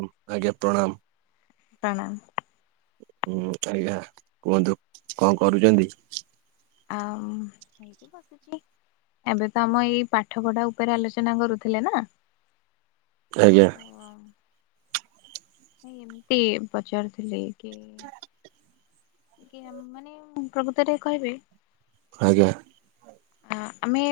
ଆଜ୍ଞା ପ୍ରଣାମ। ପ୍ରଣାମ। ହୁଁ ଆଜ୍ଞା କୁହନ୍ତୁ କଣ କରୁଛନ୍ତି? ଆଁ। [unintelligible] ଏବେ ତ ଆମ ଏଇ ପାଠ ପଢା ଉପରେ ଆଲୋଚନା କରୁଥିଲେ ନା। ଆଜ୍ଞା। ଏମିତି ପଚାରୁଥିଲି କି କି ମାନେ ପ୍ରକୃତରେ କହିବେ ଆଜ୍ଞା। ଆ ଆମେ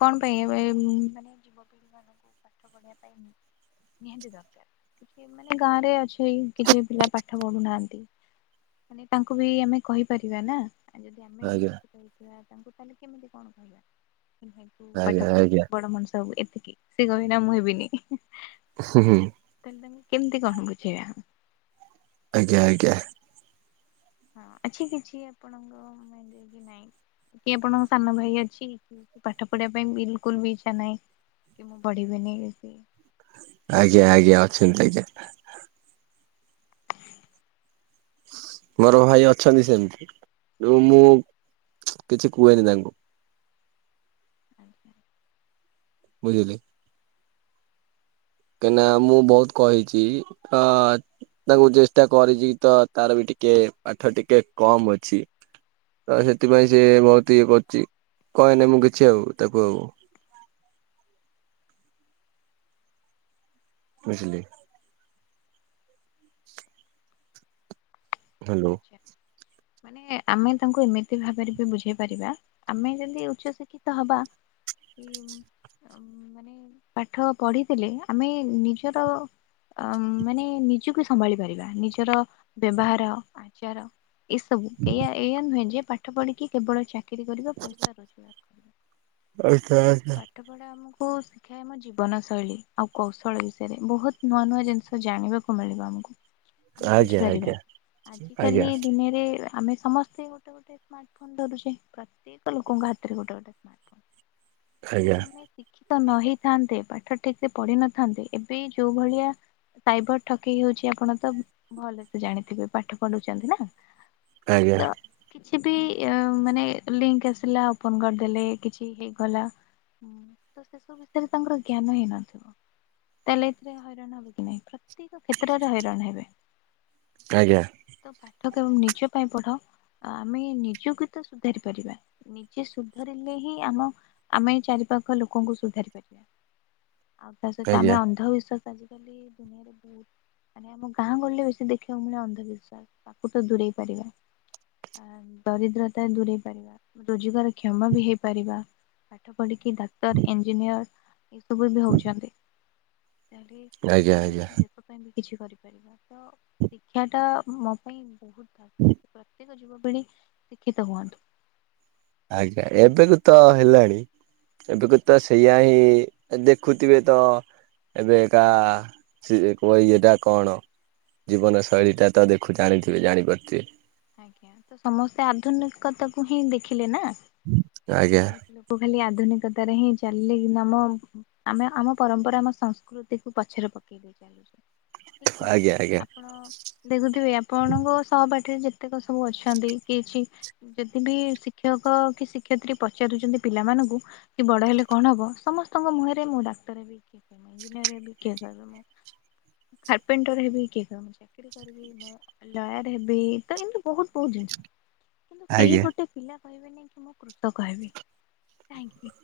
କଣ ପାଇଁ ଏବେ ମାନେ ଯ ପାଠ ପଢ଼ିବା ପାଇଁ। ନିହାତି ଦରକାର କିଛି ମାନେ ଗାଁ ରେ ଅଛି କିଛି ପିଲା ପାଠ ପଢୁନାହାନ୍ତି। ମାନେ ତାଙ୍କୁ ବି ଆମେ କହିପାରିବା ନା ଆ ଯଦି ଆମେ ଆଜ୍ଞା କହି ତାଙ୍କୁ ତାହେଲେ କେମିତି କଣ କହନ୍ତି ଭାଇ ତୁ ଆଜ୍ଞା ପାଠ ପଢ଼ ଆଜ୍ଞା ବଡ ମଣିଷ ହବୁ। ସେ କହିନା ମୁଁ ହେବିନି। ଉଁ ହୁଁ ହୁଁ। ତମେ କେମିତି କଣ ବୁଝେଇବା? ଆଜ୍ଞା, ଆଜ୍ଞା। ହଁ ଅଛି କିଛି ଆପଣଙ୍କ ମାଇଣ୍ଡ ରେ କି ନାଇଁ। କିଏ ଆପଣଙ୍କ ସାନ ଭାଇ ଅଛି ପାଠ ପଢିବା ପାଇଁ ବିଲକୁଲ ବି ଇଚ୍ଛା ନାହିଁ। କି ମୁଁ ପଢ଼ିବିନି ଇଏ ସିଏ। ଆଜ୍ଞା, ଆଜ୍ଞା ଅଛନ୍ତି ଆଜ୍ଞା। ମୋର ଭାଇ ଅଛନ୍ତି ସେମିତି ଯଉ ମୁଁ କିଛି କୁହେନି ତାଙ୍କୁ। ଆଜ୍ଞା। ବୁଝିଲେ? କାହିଁକି ନା ମୁଁ ବହୁତ କହିଛି ତ ତାଙ୍କୁ ଚେଷ୍ଟା କରିଛି ତ ତାର ବିଠ ଟିକେ ପାଠ ଟିକେ କମ୍ ଅଛି ତ ସେଥିପାଇଁ ସେ ବହୁତ ଇଏ କରୁଛି। କହେନି ମୁଁ କିଛି ଆଉ ତାକୁ ଆଉ। [inaudible] ବୁଝିଲେ? ହ୍ୟାଲୋ ଆଚ୍ଛା। ମାନେ ଆମେ ତାଙ୍କୁ ଏମିତି ଭାବରେ ବି ବୁଝେଇ ପାରିବା ଆମେ ଯଦି ଉଚ୍ଚ ଶିକ୍ଷିତ ହବା କି ମାନେ ପାଠ ପଢିଥିଲେ ଆମେ ନିଜର ଅ ମାନେ ନିଜକୁ ସମ୍ଭାଳି ପାରିବା, ନିଜର ବ୍ୟବହାର ଆଚାର ଏସବୁ ଏଇଆ ଏଇଆ ନୁହେଁ ଯେ ପାଠ ପଢିକି କେବଳ ଚାକି ଚାକିରି କରିବା ପଇସା ରୋଜଗାର କରିବା। ଆଜ୍ଞା ପାଠ ପଢା ଆମକୁ ବୋହୂ ଶିଖାଏ ଆମ ଜୀବନ ଶୈଳୀ ଆଉ କୌଶଳ ବିଷୟରେ ବହୁତ ନୂଆ ନୂଆ ଜିନିଷ ଜାଣିବାକୁ ମିଳିବ ଆମକୁ। ଆଜ୍ଞା, ଆଜ୍ଞା। ଆଜି କାଲି ଆଜ୍ଞା ଦୁନିଆରେ ଆମେ ସମସ୍ତେ ଗୋଟେ ଗୋଟେ ସ୍ମାର୍ଟ ଫୋନ ଧରୁଛେ ପ୍ରତ୍ୟେକ ଲୋକଙ୍କ ହାତରେ ଗୋଟେ ଗୋଟେ ସ୍ମାଟ ଫୋନ। ଆଜ୍ଞା ଯଦି ଆମେ ଶିଖି ତ ନ ହେଇଥାନ୍ତେ ପାଠ ଠିକ ସେ ପଢିିନଥାନ୍ତେ ଏବେ ଯୋଉ ଭଳିଆ ସାଇବର ଠକେଇ ହଉଛି ଆପଣ ତ ଭଲସେ ଜାଣିଥିବେ ପାଠ ପଢୁଛନ୍ତି ନା। ଆଜ୍ଞା। କିଛିବି ମାନେ ଲିଙ୍କ ଆସିଲା ଉପନ କରିଦଲେ କିଛି ହେଇଗଲା। ହୁଁ ତ ସେସବୁ ବିଷୟରେ ତାଙ୍କର ଜ୍ଞାନ ହେଇନଥିବ। ତାହେଲେ ଏଥିରେ ହଇରାଣ ହବ କି ନାହିଁ ପ୍ରତ୍ୟେକ କ୍ଷେତ୍ରରେ ହଇରାଣ ହେବେ। ଆଜ୍ଞା। ତ ପାଠ କେବଳ ନିଜ ପାଇଁ ପଢ ଆମେ ନିଜକୁ ତ ସୁଧାରି ପାରିବା ନିଜେ ସୁଧରିଲେ ହିଁ ଆମ ଆମେ ଚାରି ପାଖ ଲୋକଙ୍କୁ ସୁଧାରି ପାରିବା ଆଉ ତା ସହିତ ଆଜ୍ଞା ଆମେ ଅନ୍ଧବିଶ୍ଵାସ ଆଜିକାଲି ଦୁନିଆରେ ବହୁତ ମାନେ ଆମ ଗାଁ ଗହଳି ରେ ବେଶୀ ଦେଖିବା ମିଳେ ଅନ୍ଧ ବିଶ୍ୱାସ। ତାକୁ ତ ଦୂରେଇ ପାରିବା। ଆ ଦରିଦ୍ରତା ଦୂରେଇ ପାରିବା ରୋଜଗାର କ୍ଷମା ବି ହେଇପାରିବା। ପାଠ ପଢିକି ଡାକ୍ତର ଇଞ୍ଜିନିୟର ଏ ସବୁ ବି ହଉଛନ୍ତି। ତାହେଲେ ଆଜ୍ଞା ଆମେ ଆଜ୍ଞା ଦେଶ ପାଇଁ ବି କିଛି କରିପାରିବା ତ ଶିକ୍ଷା ଟା ମୋ ପାଇଁ ବହୁତ ଦରକାର ପ୍ରତ୍ୟେକ ଯୁବପିଢି ଶିକ୍ଷିତ ହୁଅନ୍ତୁ। ଆଜ୍ଞା ଏବେକୁ ତ ହେଲାଣି ଏବେକୁ ତ ସେଇ ଇଆ ହିଁ ଦେଖୁଥିବେ ତ। ଏବେ ଏକା ସେ କୁହ ଏଟା କଣ? ଜୀବନଶୈଳୀ ଟା ତ ଦେଖୁ ଜାଣିଥିବେ ଜାଣିପାରୁଥିବେ। ଆଜ୍ଞା ତ ସମସ୍ତେ ଆଧୁନିକତା କୁ ହିଁ ଦେଖିଲେ ନା। ଆଜ୍ଞା ବହୁତ ଲୋକ ଖାଲି ଆ ଆଧୁନିକତାରେ ହିଁ ଚାଲିଲେ କିନ୍ତୁ ଆମ ଆମେ ଆମ ପରମ୍ପରା ଆମ ସଂସ୍କୃତିକୁୁ ପଛରେ ପକେଇ ଦେଇଛୁ। ଠିକ ନା ନାଇଁ ଆଜ୍ଞା ଆଜ୍ଞା ଆପଣ ଦେଖୁଥିବେ ଆପଣଙ୍କ ସହପାଠୀରେ ଯେ କେତେକ ସବୁ ଅଛନ୍ତି କିଛି ଯଦି ବି ଶିକ୍ଷକ କି ଶିକ୍ଷୟତ୍ରୀ ପଚାରୁଛନ୍ତି ପିଲାମାନଙ୍କୁ। ହବୁ କି ବଡ ହେଲେ କଣ ହବ ସମସ୍ତଙ୍କ ମୁହଁରେ ମୁଁ ଡାକ୍ତର ହେବି କି ଇଂଜିନିୟର କିଏ କହିବ ମୁଁ ଖାପେଣ୍ଟର ହେବି କିଏ କହିବ ମୁଁ ଚାକିରୀ କରିବି ମୁଁ ଲୟର ହେବି। ତ ଏମତି ବହୁତ ବହୁତ ଜିନିଷ କିନ୍ତୁ କେହି ଆଜ୍ଞା ଗୋଟେ ପିଲା କହିବେ ନାହିଁ କି ମୁଁ କୃଷକ ହେବି କାହିଁକି।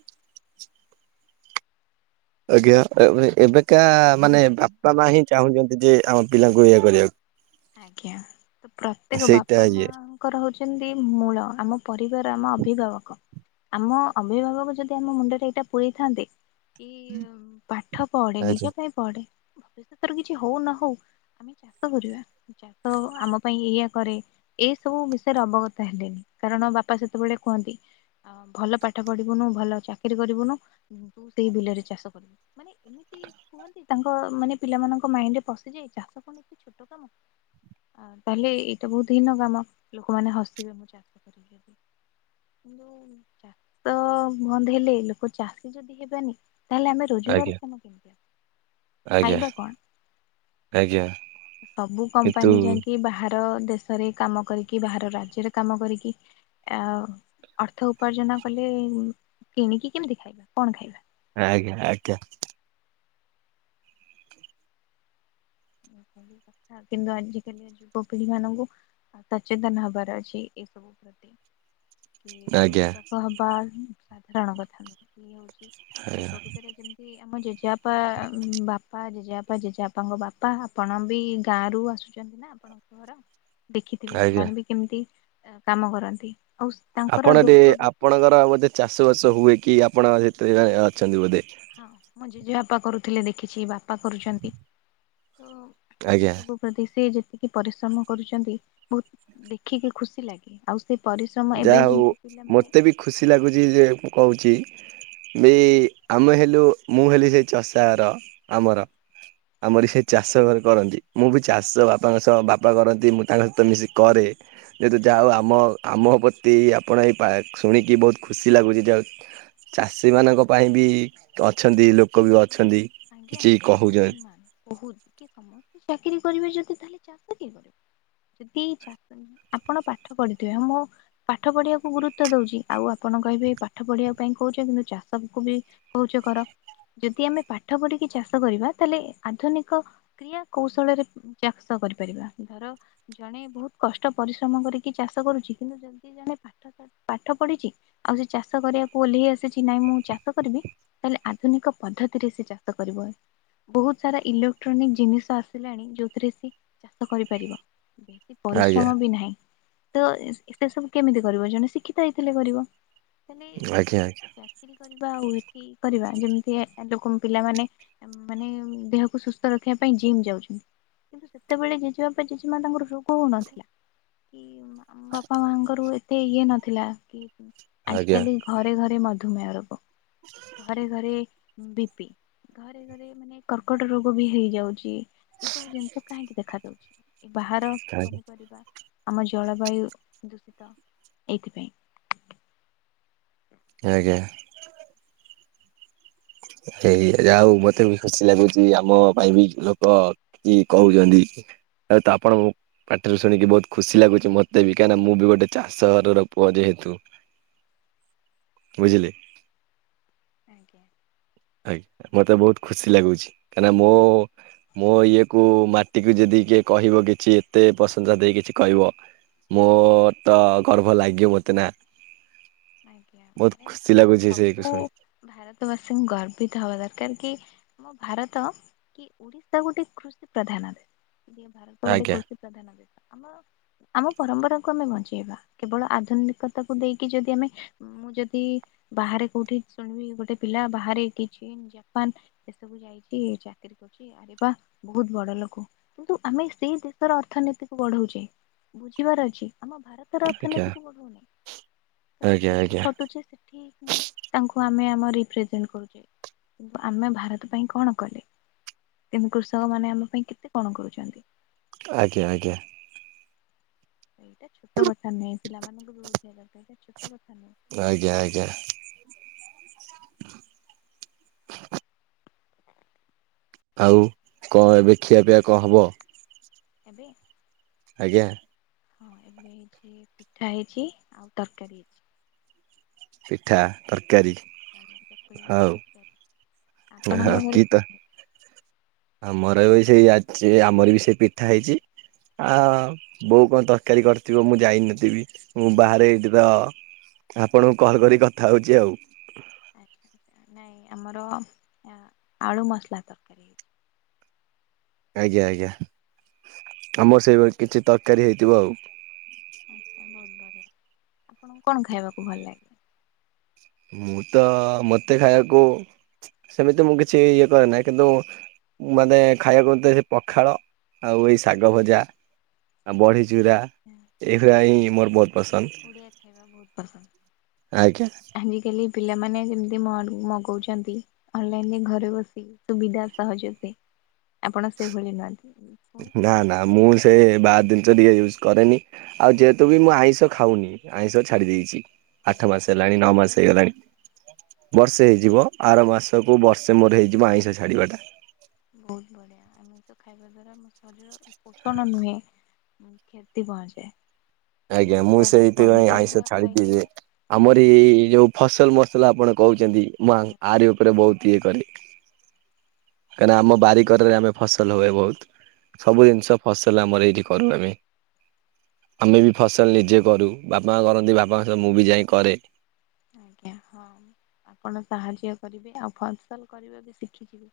ଆଜ୍ଞା ଏବେ ଏବେକା ମାନେ ବାପା ମା ହିଁ ଚାହୁଁଛନ୍ତି ଯେ ଆମ ପିଲାଙ୍କୁ ଇଏ କରିବାକୁ। ଆଜ୍ଞା ତ ପ୍ରତ୍ୟେକ ସେଇଟା ବାପା ଇଏ ମାଙ୍କର ହଉଛି। ଛନ୍ତି ମୂଳ ଆମ ପରିବାର ଆମ ଅଭିଭାବକ। ଆମ ଅଭିଭାବକ ଯଦି ଆମ ମୁଣ୍ଡରେ ଏଇଟା ପୁରେଇଥାନ୍ତେ। କି ପାଠ ପଢେ ଆଜ୍ଞା ନିଜ ପାଇଁ ପଢେ। ଭବିଷ୍ୟତରେ କିଛି ହଉ ନ ହଉ ଆମେ ଚାଷ କରିବା। ଚାଷ ଆମ ପାଇଁ ଏଇଆ କରେ ଏଇସବୁ ବିଷୟରେ ଅବଗତ ହେଲେନି କାରଣ ବାପା ସେତେବେଳେ। କୁହନ୍ତି। ଭଲ ପାଠ ପଢିବୁନୁ ଭଲ ଚାକିରି କରିବୁନୁ ତୁ ସେଇ ବିଲରେ ଚାଷ କରିବୁ ମାନେ ଏମିତି କୁହନ୍ତି ତାଙ୍କ ମାନେ ପିଲାମାନଙ୍କ ମାଇଣ୍ଡରେ ପସିଯାଏ ଚାଷ କଣ ଏତେ ଛୋଟ କାମ। ଆ ତାହେଲେ ଏଇଟା ବହୁତ ହୀନ କାମ ଲୋକମାନେ ହସିବେ ମୁଁ ଚାଷ କରିଲେ। କିନ୍ତୁ ଚାଷ ବନ୍ଦ ହେଲେ ଲୋକ ଚାଷୀ ଯଦି ହେବାନି। ତାହେଲେ ଆମେ ଆଜ୍ଞା ରୋଜଗାର କ୍ଷମ କେମିତି ହେବା। ଆଜ୍ଞା ଆଜ୍ଞା। ସବୁ କିନ୍ତୁ କମ୍ପାନୀ ଯାଇଁକି ବାହାରେ। ବାହାର ଦେଶରେ କାମ କରିକି ବାହାର ରାଜ୍ୟରେ କାମ କରିକି ଆ ଅର୍ଥ ଉପାର୍ଜନ କଲେ କିଣିକି କେମିତି ଖାଇବା କଣ ଖାଇବା? ଆଜ୍ଞା ଆଜ୍ଞା। କଥା କିନ୍ତୁ ଆଜିକାଲି ଯୁବପିଢି ମାନଙ୍କୁ ସଚେତନ ହବାର ଅଛି ଏ ସବୁ। କି ଆଜ୍ଞା କୃଷକ ହବା ସାଧାରଣ କଥା କିଏ ହଉଛି। ଆଜ୍ଞା ପ୍ରକୃତରେ ଯେମତି ଆମ ଜେଜେବାପା, ବାପା, ଜେଜେବାପା, ଜେଜେବାପାଙ୍କ ବାପା। ଆପଣ ବି ଗାଁରୁ ଆସୁଚନ୍ତି ନା ଆପଣଙ୍କ ଘର ଦେଖିଥିବେ ଆଜ୍ଞା ସେମାନେ ବି କେମତି କାମ କରନ୍ତି। ଆଉ ତାଙ୍କର ଆପଣ ଦେ ରୋଗ ବି ଆପଣଙ୍କର ବୋଧେ ଚାଷବାସ ହୁଏ କି ଆପଣ ଏଥେରେ ଅଛନ୍ତି ବୋଧେ। ହଁ ମୋ ଜେଜେବାପା କରୁଥିଲେ ଦେଖିଚି ବାପା କରୁଛନ୍ତି। ତ ଆଜ୍ଞା ଏସବୁ ପ୍ରତି ସେ ଯେତ୍ ତିକି ପରିଶ୍ରମ କରୁଚନ୍ତି ବହୁତ ଦେଖିକି ଖୁସି ଲାଗେ। ଆଉ ସେ ପରିଶ୍ରମ ଯା ଏବେ ହଉ ଯେମିତି ପିଲାମାନେ ମତେ ବି ଖୁସି ଲାଗୁଚି ଯେ ମୁଁ କହୁଚି ଦେଇ ଆମେ ହେଲୁ, ମୁଁ ହେଲି ସେ ଚଷାର ଆମର। ଆମରି ସେ ଚାଷ ଇ କରନ୍ତି ମୁଁ ବି ଚାଷ ବାପାଙ୍କ ସହ ବାପା କରନ୍ତି ମୁଁ ତାଙ୍କ ସହିତ ମିଶିକି କରେ। ଯେହେତୁ ଯାହା ହଉ ଆମ ଆମ ପତି ଆପଣ ଏଇ ପାକ୍ ଶୁଣିକି ବହୁତ ଖୁସି ଲାଗୁଚି ଯାଉତ୍ ଚାଷୀ ମାନଙ୍କ ପାଇଁ ବି ଅଛନ୍ତି ଲୋକ ବି ଅଛନ୍ତି। ଆଜ୍ଞା କିଛି ବହୁତ କହୁଛନ୍ତି ସମ୍ମାନ ବହୁତ କି ସମ୍ମାନ। ଚାକିରି କରିବି ଯଦି ତାହେଲେ ଚାଷ କିଏ କରିବ? ଯଦି ଚା ଆପଣ ପାଠ ପଢିଥିବେ ମୁଁ ପାଠ ପଢିବାକୁ ଗୁରୁତ୍ଵ ଦଉଚି ଆଉ ଆପଣ ମୁଁ କହିବି ପାଠ ପଢିବା ପାଇଁ କହୁଚ କିନ୍ତୁ ଚାଷକୁ ବି କହୁଚ କର। ଯଦି ଆମେ ପା ପାଠ ପଢିକି ଚାଷ କରିବା ତାହେଲେ ଆଧୁନିକ କ୍ରିୟା କୌଶଳରେ ଚାଷ କରିପାରିବା। ଧର ଜଣେ ବହୁତ କଷ୍ଟ ପରିଶ୍ରମ କରିକି ଚାଷ କରୁଚି କିନ୍ତୁ ଯଦି ଜଣେ ପାଠ ପାଠ ପଢିଚି ଆଉ ସେ ଚାଷ କରିବାକୁ ଓହ୍ଲେଇ ଆସିଚି ନାଇଁ ମୁଁ ଚାଷ କରିବି ତାହେଲେ ଆଧୁନିକ ପଦ୍ଧତିରେ ସେ ଚାଷ ତ କରିବ। ବହୁତ ସାରା ଇଲୋକ୍ଟ୍ରୋନିକ ଜିନିଷ ଆସିଲାଣି ଯୋଉଥିରେ ସେ ଚାଷ କରିପାରିବ। ବେଶୀ ଆଜ୍ଞା ପରିଶ୍ରମ ବି ନାହିଁ। ତ ଏତେ ସବୁ କେମିତି କରିବ ଜଣେ ଶିକ୍ଷିତ ହେଇଥିଲେ କରିବ। ତାଲେ ଆଜ୍ଞା ଚାକିରି କରିବା ଏଠି କରିବା ଯେମିତି ଏ ଏଲୋକମ୍ ପିଲାମାନେ ଆମେ ମାନେ ଦେହକୁ ସୁସ୍ଥ ରଖିବା ପାଇଁ ଜିମ୍ ଯାଉଛନ୍ତି। କିନ୍ତୁ ସେତେବେଳେ ଜେଜେ ବାପା, ଜେଜେମା ତାଙ୍କର ରୋଗ ହଉନଥିଲା। କି ଆମ ବାପା ମା ଙ୍କର ଉ ଏତେ ଇଏ ନଥିଲା କି ଆଜ୍ଞା ଆଜିକାଲି ଘରେ ଘରେ ମଧ୍ ଧୁମେହ ରୋଗ ଘରେ ଘରେ ବି ପି। ଘରେ ଘରେ ମାନେ କର୍କଟ ରୋଗ ବି ହେଇଯାଉଚି ଏଇ ସବୁ ଜିନିଷ କାହିଁକି ଦେଖାାଯାଉଚି। ବାହାର ଆଜ୍ଞା ପନିପରିବା ଆମ ଜଳବାୟୁ ଦୂଷିତ ଏଇଥିପାଇଁ। ଆଜ୍ଞା। ହେଇ ଯା ହଉ ମତେ ବି ଖୁସି ଲାଗୁଚି ଆମ ପାଇଁ ବି ଲୋକ କିଏ କହୁଚନ୍ତି। ଠିକ୍ ତମେ। ଆଉ ତ ଆପଣଙ୍କୁ ପାଟିରୁ ଶୁଣିକି ବହୁତ ଖୁସି ଲାଗୁଚି ମୋତେ ବି କାହିଁନା ମୁଁ ବି ଗୋଟେ ଚାଷ ଘର ପୁଅ ଯେହେ ତୁ ବୁଝିଲେ। ଆଜ୍ଞା। ଆଜ୍ଞା। ମତେ ବହୁତ ଖୁସି ଲାଗୁଛି, କାହିଁନା ମୋ ମୋ ଇଏ କୁ ମାଟିକୁ ଯେଦି କିଏ କହିବ କିଛି ଏତେ ପ୍ରଶଂସା ଦେଇ କିଛି କହିବ ମୋ ତ ଗର୍ବ ଲାଗିବ ମୋତେ ନା। ଆଜ୍ଞା ବହୁତ ମାନେ ଖୁସି ପୁରା ଲାଗୁଛି ସେଇକୁ ସବୁ ଶୁଣି ଭାରତବାସୀଙ୍କୁ ଗର୍ ବି ତ ହବା ଦରକାର କି, ଆମ ଭାରତ କି ଓଡିଶା ଗୋଟେ କୃଷି ପ୍ରଧାନ ଯେ ଭାରତ ଗୋଟେ ଆଜ୍ଞା କୃଷି ପ୍ରଧାନ ଦେଶ। ଆମ, ଆମ ପରମ୍ପରାକୁ ଆମେ ବଞ୍ଚେଇବା କେବଳ ଆଧୁନିକତାକୁ ଦେଇକି ଯଦି ଆମେ ମୁଁ ଯଦି ବାହାରେ କୋଉଠି ଶୁଣିବି ଗୋଟେ ପିଲା ବାହାରେ କି ଚୀନ ଜାପାନ ଏ ସବୁ ଯାଇକି ଚାକିରି କରୁଚି। ଆରେ ବା ବହୁତ ବଡ ଲୋକ କିନ୍ତୁ ଆମେ ସେଇ ଦେଶର ଅର୍ଥନୀ ବଢ଼ାଉଚେ ବୁଝିବାର ଅଛି ଆମ ଭାରତର ଆଜ୍ଞା ଅର୍ଥନୀତି କୁ ବଢଉନେ। ଆଜ୍ଞା। ସେଠି ଆଜ୍ଞା କଟୁଛି ସେଠି ତାଙ୍କୁ ଆମେ ଆମ ରେପ୍ରେସେଣ୍ଟ କରୁଛେ, କିନ୍ତୁ ଆମେ ଭାରତ ପାଇଁ କଣ କଲେ? ତେଣୁ କୃଷକ ମାନେ ଆମ ପାଇଁ କେତେ କଣ କରୁଛନ୍ତି। ଆଜ୍ଞା, ଆଜ୍ଞା। ଏଇଟା ଛୋଟ କଥା ନାହିଁ। ପିଲାମାନଙ୍କୁ ବି ବୁଝେଇବା ପାଇଁ ଏଇଟା ଛୋଟ କଥା ନାହିଁ। ଆଜ୍ଞା, ଆଜ୍ଞା। ଆଉ କ ଏବେ ଖିଆପିଆ କଁ ହବ? ଏବେ। ଆଜ୍ଞା। ହଁ ଏବେ ହେଇଛି ପିଠା ହେଇଛି ଆଉ ତରକାରୀ ହେଇଛି। ପିଠା ତର ଆଜ୍ଞା, ଚକୁଳି ପିଠା ତରକାରୀ ଆପଣଙ୍କ ଘରେ କି ତ କଣ ହେ ଆମର ବି ସେଇଛି ଆମର ବି ସେଇ ପିଠା ହେଇଛି। ଆ ଆରେବା ବୋଉ କଣ ତରକାରୀ କରି ଥିବ ମୁଁ ଯାଇନଥିବି ମୁଁ ବାହାରେ ଏଇଠି ତ ଆପଣଙ୍କୁ କଲ୍ କରି କଥା ହଉଛି ଆଉ। ଆଚ୍ଛା ଆଚ୍ଛା ନାଇଁ ଆମର ଆଳୁ ମସଲା ତରକାରୀ ହେଇଛି। ଆଜ୍ଞା ଆଜ୍ଞା ଆମର ସେଇଭଳି କିଛି ତରକାରୀ ହେଇଥିବ ଆଉ। ଆଚ୍ଛା ବହୁତ ବଢିଆ। ଆପଣଙ୍କୁ କଣ ଖାଇବାକୁ ଭଲ ଲାଗେ? ମୁଁ ତ, ମୋତେ ଖାଇବାକୁ ସେମିତି ମୁଁ କିଛି ଇଏ କରେ ନାହିଁ କିନ୍ତୁ ମାନେ ଖାଇବାକୁ ସେ ପଖାଳ ଆଉ ଏଇ ଶାଗ ଭଜା, ଆଉ ବଢି ଚୁରା, ଏଇଗୁଡା ହିଁ ମୋର ବହୁତ୍ ଓଡ଼ିଆ ଖାଇବା ବହୁତ ଆଜ୍ଞା ପସନ୍ଦ ଆଜି କାଲି ପିଲାମାନେ ଯେମିତି ମଡ- ମଗଉଛନ୍ତି ଅନଲାଇନ ରେ ଘରେ ବସି ସୁବିଧା ସହଜ ସେ ଆପଣ ସେଇଭଳି ନୁହନ୍ତି। ଶୁଣିକି ନା ନା ମୁଁ ସେ ବାହାଦୂର- ଟିକେ ୟୁଜ୍ କରେନି ଆଉ ଯେହେତୁ ବି ମୁଁ ଆଇଁଷ ଖାଉନି ଆଇଁଷ ଛାଡ଼ି ଦେଇେଛି। ବହୁତ ଆଠ ମାସ ବଢିଆ ହେଲାଣି ନଅ ମାସ ହେଇଗଲାଣି। ବର୍ଷେ ହେଇଯିବ ଆର ମାସକୁୁ ବର୍ଷେ ମୋର ହେଇଯିବ ଆଇଁଷ ଛାଡିବା ଟା। ବୋହୁତ ବଢିଆ ଆମେ ତ ଖାଇବା ଦ୍ଵାରା ଆମ ଶରୀର ପୋଷଣ ନୁହେଁ। କ୍ଷତି କଣ ଯେ? ଆଜ୍ଞା ମୁଁ ସେଇଥିପାଇଁ ଆଇଁଷ ଛାଡିଛିି ଖାଇଲେ ଯେ ହିଁ ଦେହ ଆମର ଏଇ ଯୋଉ ଫସଲ ମସଲା ଆପଣ କହୁଛନ୍ତି ମୁଁ ୟାଙ୍କ-ଆରି ଉପରେ ବହୁତ ଇଏ କରେ। କାହିଁକି ଆମ ବାରିକରରେ ଆମେ ଫସଲ ହୁଏ ବହୁତ ସବୁ ଜିନିଷ ଫସ ତାହେଲେ ଆମର ଏଇଠି କରୁ ଆମେ। ଆମେ ବି ଫସଲ ନିଜେ କରୁ ବାପା କରନ୍ତି ବାପାଙ୍କ ସହିତ ମୁଁ ବି ଯାଇ କରେ। ଆଜ୍ଞା ହଁ ଆପଣ ସାହାଯ୍ୟ କରିବେନା ଆଉ ଫସଲ କରିବା ବି ଶିଖିଯିବେ।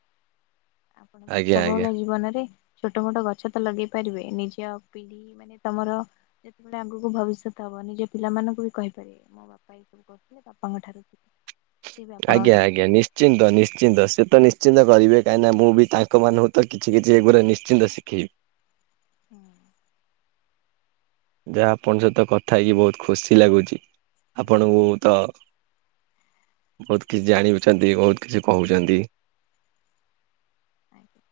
ଆପଣ ଆଜ୍ଞା ବ୍ୟସ୍ତ ଆଜ୍ଞା। ବହୁଳ ଜୀବନରେ ଛୋଟ ମୋଟ ଗଛ ତ ଲଗେଇ ପାରିବେ ନିଜ ପିଢି ମାନେ ତମର ଯେତେବେଳେ ଆଗକୁ ଭବିଷ୍ୟତ ହବ। ହବ ନିଜ ପିଲାମାନଙ୍କୁ ବି କହିପାରିବେ ମୋ ବାପା ଏଇ ସବୁ କରୁଥିଲେ ବାପାଙ୍କ ଠାରୁ। [inaudible] ବି ଆପଣଙ୍କ ଆଜ୍ଞା ଠାରୁ ଆଜ୍ଞା ନିଶ୍ଚିନ୍ତ ନିଶ୍ଚିନ୍ତ ସେ ତ ନିଶ୍ଚିତ। ନିଶ୍ଚିନ୍ତ କରିବେ କାହିଁକିନା ମୁଁ ବି ତାଙ୍କମାନଙ୍କୁ ତ କିଛି କିଛି ଏଗୁଡ଼ା ନିଶ୍ଚିନ୍ତ ଶିଖେଇବି। ହୁଁ। ଯାହା ଆପଣଙ୍କ ସହିତ କଥା ହେଇକି ବହୁତ ଖୁସି ଲାଗୁଛି ଆପଣଙ୍କୁ ମୁଁ ତ ବହୁତ କିଛି ଜାଣି ବି ଛନ୍ତି ବହୁତ କିଛି କହୁଛନ୍ତି। ଆଜ୍ଞା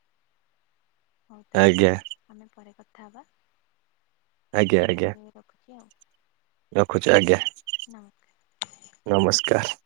ହଉ ତାହେଲେ ଆଜ୍ଞା ଆଉ ଆମେ ପରେ କଥା ହେବା। ଆଜ୍ଞା ଏବେ ଆଜ୍ଞା ତାହେଲେ ରଖୁଛି ଆଉ। ରଖୁଛି ଆଜ୍ଞା, ନମସ୍କାର। ନମସ୍କାର।